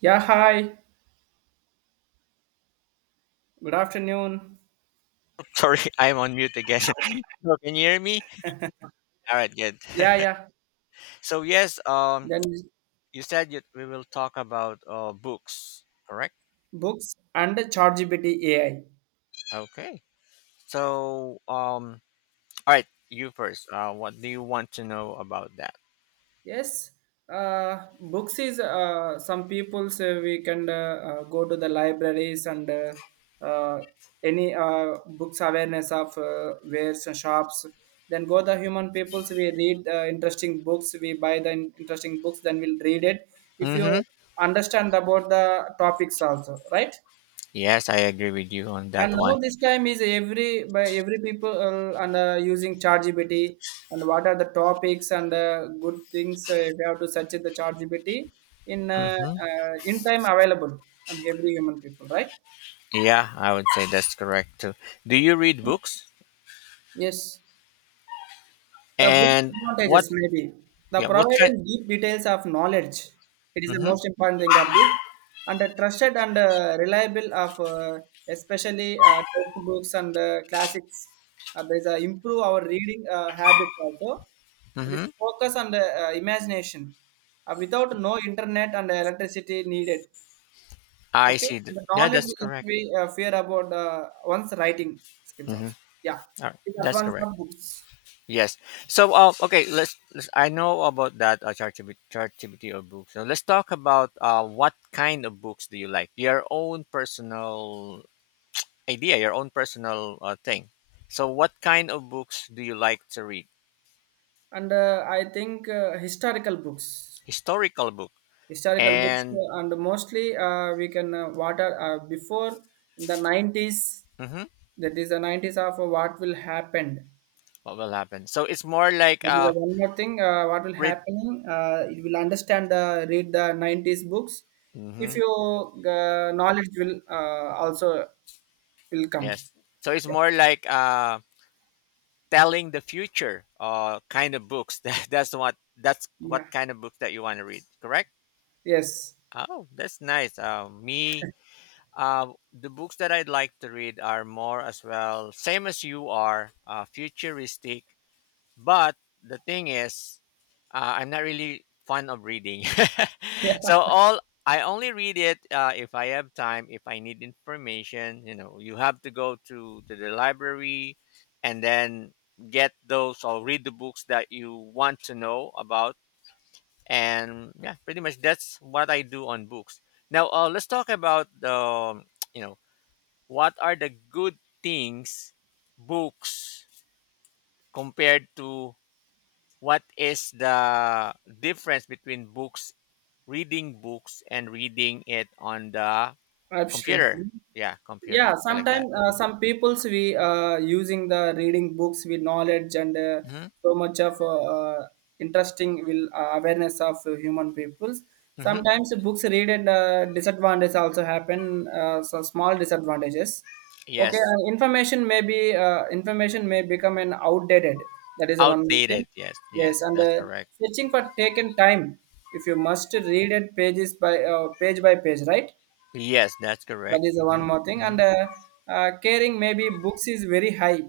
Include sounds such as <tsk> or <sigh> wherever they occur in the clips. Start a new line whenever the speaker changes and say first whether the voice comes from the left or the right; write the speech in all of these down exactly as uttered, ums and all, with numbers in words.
right: Yeah, hi. Good afternoon.
left: Sorry, <laughs> I'm on mute again. <laughs> So can you hear me? All right, good.
right: Yeah,
left: <laughs>
right: yeah.
left: so yes, um,
right: Then
left: you said you, we will talk about uh, books, correct?
right: books and ChatGPT A I.
left: Okay. So um, all right, you first. Uh, what do you want to know about that?
right: Yes. Uh, books is uh, some people's uh, we can uh, uh, go to the libraries and uh, uh, any uh, books awareness of uh, wares and shops. Then go the human peoples. We read uh, interesting books. We buy the in- interesting books. Then we'll read it. If
left: Mm-hmm.
right: you understand about the topics also, right?
left: Yes, I agree with you on
right: And
left: that
right: now
left: one.
right: this time is every by every people uh, and uh, using ChatGPT and what are the topics and uh, good things uh, if you have to search in the ChatGPT in uh,
left: Mm-hmm.
right: uh, in time available and every human people right,
left: Yeah, I would say that's correct too. Do you read books?
right: yes. The book's
left: And what?
right: advantages, maybe. The
left: Yeah, what kind?
right: providing deep details of knowledge. It is the
left: Mm-hmm.
right: most important thing of book. And the trusted and uh, reliable of uh, especially uh, textbooks and uh, classics. Uh, there is a improve our reading uh, habit also. It is
left: Mm-hmm.
right: focus on the uh, imagination. Uh, without no internet and electricity needed.
left: I
right: Okay,
left: see. th-
right: the
left: Yeah,
right: knowledge
left: that's
right: that
left: correct.
right: we uh, fear about uh, one's writing skills
left: Mm-hmm.
right: also. Yeah,
left: All right,
right: the
left: that's
right: advance
left: correct.
right: of books.
left: Yes. So, uh, okay, let's, let's. I know about that uh, ChatGPT ChatGPT or books. So let's talk about uh, what kind of books do you like? Your own personal idea, your own personal uh, thing. So, what kind of books do you like to read?
right: And uh, I think uh, historical books,
left: Historical book.
right: historical books,
left: And
right: uh, and mostly uh, we can uh, what are uh, before in the nineties.
left: hmm,
right: That is the nineties of uh, what will happen.
left: what will happen? So it's more like
right: That is the
left: uh,
right: one more thing. Uh, what will
left: read.
right: happening? Uh, you will understand. The read the nineties books. If
left: Hmm.
right: your uh, knowledge will uh, also will come.
left: Yes. So it's
right: Yeah.
left: more like uh, telling the future uh, kind of books. <laughs> That, that's what that's what
right: Yeah.
left: kind of books that you want to read. Correct.
right: Yes.
left: Oh, that's nice. Uh, me, uh, the books that I'd like to read are more as well, same as you are, uh, futuristic. But the thing is, uh, I'm not really fond of reading.
right: <laughs>
left: <laughs> so
right: Yeah.
left: all I only read it uh, if I have time, if I need information. You know, you have to go to, to the library, and then get those or read the books that you want to know about. And yeah, pretty much that's what I do on books. Now uh, let's talk about the <tsk> you know what are the good things. Books compared to, what is the difference between books, reading books and reading it on the
right: Absolutely.
left: computer? Yeah,
right: Yeah,
left: computer, something like
right: sometimes
left: that.
right: uh,
left: Hmm.
right: some peoples we uh, using the reading books with knowledge and uh,
left: Hmm.
right: so much of uh, uh, interesting will uh, awareness of uh, human peoples.
left: Hmm.
right: Sometimes the books read and uh, disadvantage also happen uh, so small disadvantages. Okay,
left: Yes.
right: and information may be uh, information may become an outdated. That is the one thing.
left: Outdated, yes, yes,
right: Yes, and
left: that's
right: uh,
left: correct.
right: searching for taken time, if you must read it pages by uh, page by page, right?
left: Yes, that's
right: That
left: correct.
right: is the one
left: Hmm.
right: more thing.
left: Hmm.
right: And uh, uh, carrying maybe books is very high,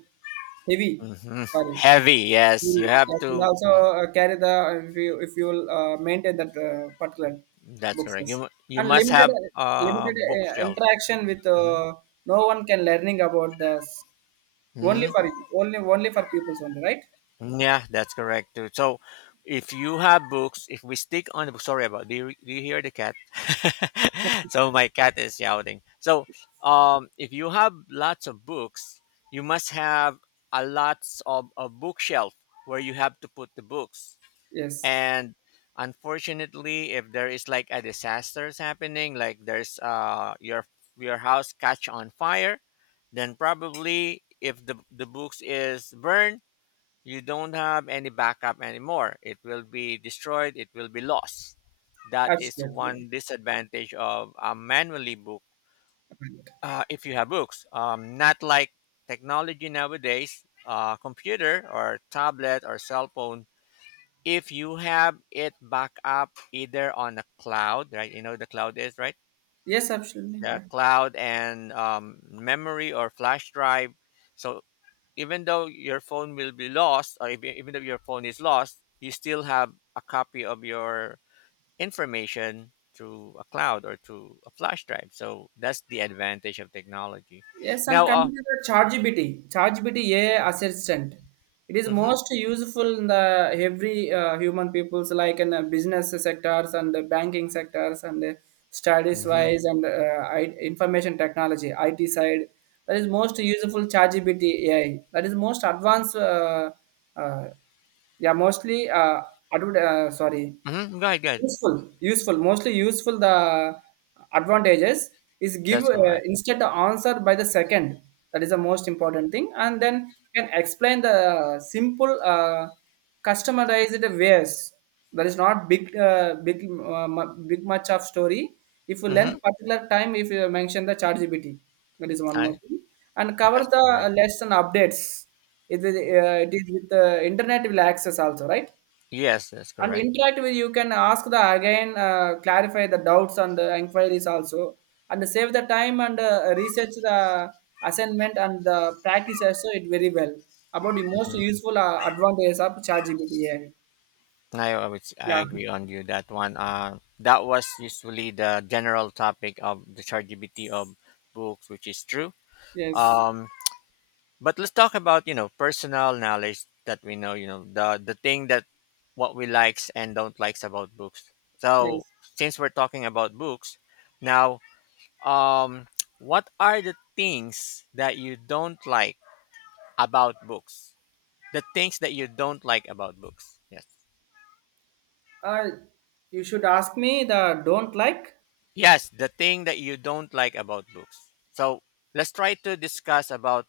right: heavy.
left: Hmm.
right: Sorry.
left: <laughs> Heavy, yes,
right: Mm,
left: you have
right: yes, and
left: to.
right: also uh, carry the, if you if you uh, maintain that uh, particular
left: That's
right: books,
left: correct.
right: yes.
left: You mu- you
right: And
left: must
right: limited,
left: have a
right: limited uh,
left: bookshelf.
right: interaction with uh, no one can learning about the s- only
left: Mm-hmm.
right: for,
left: Hmm.
right: only only for pupils only, right?
left: Yeah, that's correct too. So, if you have books, if we stick on the book, sorry about. Do you do you hear the cat? <laughs> So my cat is shouting. So, um, if you have lots of books, you must have a lots of a bookshelf where you have to put the books.
right: Yes,
left: And unfortunately, if there is like a disasters happening, like there's uh, your your house catch on fire, then probably if the the books is burned, you don't have any backup anymore. It will be destroyed, it will be lost. That is
right: absolutely.
left: one disadvantage of a manually book.
right: Right.
left: Uh, if you have books, um, not like technology nowadays, uh, computer or tablet or cell phone, if you have it back up either on a cloud, right? You know the cloud is right,
right: Yes, absolutely,
left: the
right: yeah.
left: cloud, and um, memory or flash drive. So even though your phone will be lost, or if, even though your phone is lost, you still have a copy of your information through a cloud or through a flash drive. So that's the advantage of technology.
right: Yes, and
left: Now, uh,
right: coming to the ChatGPT, ChatGPT A I assistant, it is
left: mm-hmm.
right: most useful in the every uh, human people's, like in uh, business sectors and the banking sectors and uh, studies
left: Mm-hmm.
right: wise and uh, I- information technology I T side. That is most useful ChatGPT A I. That is most advanced. Uh, uh, yeah, mostly uh, adver- uh, sorry.
left: Mm-hmm, go ahead, go ahead.
right: Useful, useful, mostly useful. The advantages is give
left: That's
right: uh,
left: correct.
right: instead the answer by the second. That is the most important thing, and then you can explain the simple, uh, customized ways. That is not big, uh, big, uh, mu- big much of story. If you learn
left: Mm-hmm.
right: particular time, if you mention the chat G P T, that is one more
left: I,
right: thing, and cover
left: that's
right: the
left: correct.
right: lesson updates. It is, uh, it is with the internet will access also, right?
left: Yes, that's
right: And
left: correct.
right: interact with, you can ask the again, uh, clarify the doubts and the inquiries also, and save the time and uh, research the assignment and the practice also it very well about the most
left: Mm-hmm.
right: useful uh, advantages of ChatGPT A I.
left: I I would I
right: Yeah.
left: agree on you that one. Uh, that was usually the general topic of the ChatGPT of books, which is true.
right: Yes.
left: Um, but let's talk about, you know, personal knowledge that we know. You know the the thing that what we likes and don't likes about books. So
right: Yes.
left: since we're talking about books now, um, what are the things that you don't like about books? The things that you don't like about books. Yes.
right: Uh, you should ask me the don't like.
left: Yes, the thing that you don't like about books. So let's try to discuss about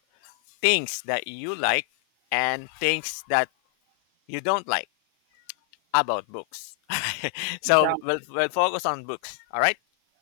left: things that you like and things that you don't like about books. <laughs>
right: Yeah.
left: So we'll, we'll focus on books. All right.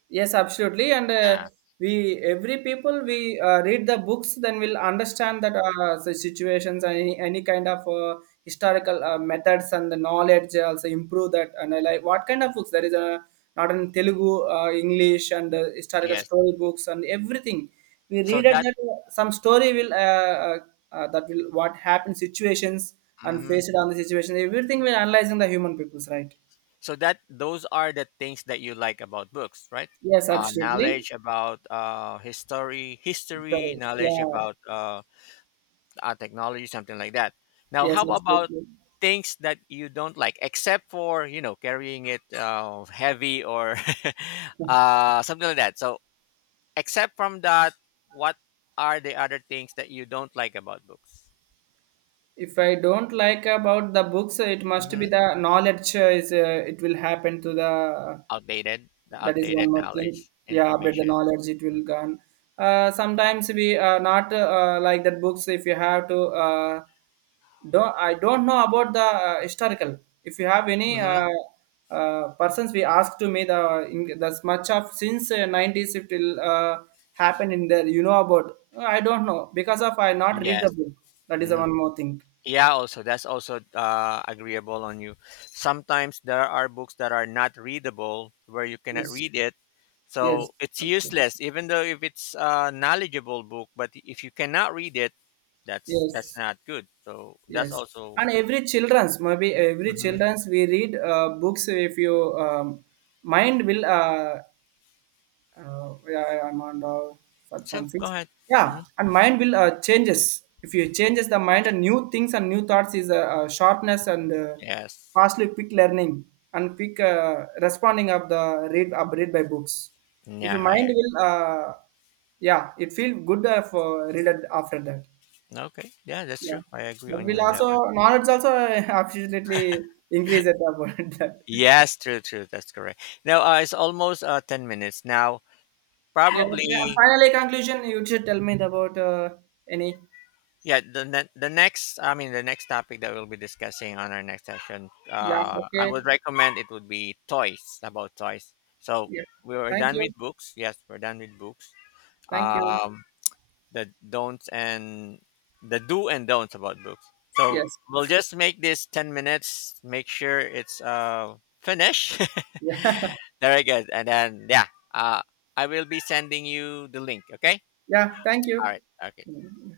right: Yes, absolutely. And uh,
left: Uh,
right: we every people we uh, read the books, then we'll understand that uh, the situations and any, any kind of uh, historical uh, methods and the knowledge also improve that. And I like what kind of books, there is a not in Telugu, uh, English, and uh, historical
left: yes.
right: story books and everything. We
left: So
right: read it
left: that,
right: that uh, some story will uh, uh, uh, that will what happened situations and
left: mhm.
right: faced on the situation. Everything we're analyzing the human peoples, right?
left: So that those are the things that you like about books, right?
right: Yes,
left: Uh,
right: absolutely.
left: knowledge about uh, history, history,
right: Sorry.
left: knowledge
right: Yeah.
left: about uh, uh, technology, something like that. Now,
right: Yes,
left: how about
right: absolutely.
left: things that you don't like, except for, you know, carrying it uh, heavy or <laughs> uh, something like that? So, except from that, what are the other things that you don't like about books?
right: If I don't like about the books, it must be
left: Hmm.
right: the knowledge uh, is uh, it will happen to the,
left: Outdated, the
right: that is one
left: outdated
right: more thing.
left: knowledge,
right: Yeah, but the
left: information.
right: knowledge it will gone. Uh, sometimes we are not uh, like that books. If you have to uh, don't, I don't know about the uh, historical. If you have any
left: Mm-hmm.
right: uh, uh, persons, we ask to me the in this much of since uh, nineties it will uh, happen in there. You know about? uh, I don't know because of I not read the
left: Yes.
right: book. That is the one more thing.
left: Yeah, also that's also uh, agreeable on you. Sometimes there are books that are not readable, where you cannot
right: Yes,
left: read it,
right: yes,
left: so it's
right: absolutely.
left: useless. Even though if it's a knowledgeable book, but if you cannot read it, that's that's
right: Yes,
left: not good. So that's
right: yes.
left: also.
right: And every childrens, maybe every
left: Hmm.
right: childrens we read uh, books. If you um, mind will uh, uh, yeah, yeah, I'm on the
left: So go
right: five point six.
left: ahead.
right: Yeah,
left: Hmm.
right: and mind will uh, changes. If you changes the mind and new things and new thoughts is uh, uh, sharpness and uh,
left: Yes.
right: fastly quick learning and quick uh, responding of the read up read by books. If your
left: Yeah. I,
right: mind will, uh, yeah, it feel good uh, for read it after that.
left: okay. Yeah, that's
right: Yeah,
left: true. I agree
right: but
left: on you
right: will
left: on that one.
right: also knowledge also, uh, <laughs> absolutely increase at about <laughs> that.
left: Yes, true, true. That's correct. Now uh, it's almost uh, ten minutes now.
right: Yeah, okay. And
left: Probably.
right: finally, conclusion. You should tell me about uh, any.
left: Yeah, the ne- the next, I mean, the next topic that we'll be discussing on our next session,
right: Yeah,
left: uh, I would
right: okay.
left: recommend it would be toys, about toys. So
right: Yeah.
left: we were
right: Thank
left: done with
right: you.
left: books. Yes, we're done with books.
right: Thank you.
left: Um, the don'ts and the do and don'ts about books. So
right: Yes.
left: we'll just make this ten minutes. Make sure it's uh finished.
right: Yeah. <laughs>
left: <laughs> Very good. And then yeah, uh, I will be sending you the link. Okay.
right: Yeah, thank
left: All
right: you.
left: right. Okay.
right: Okay.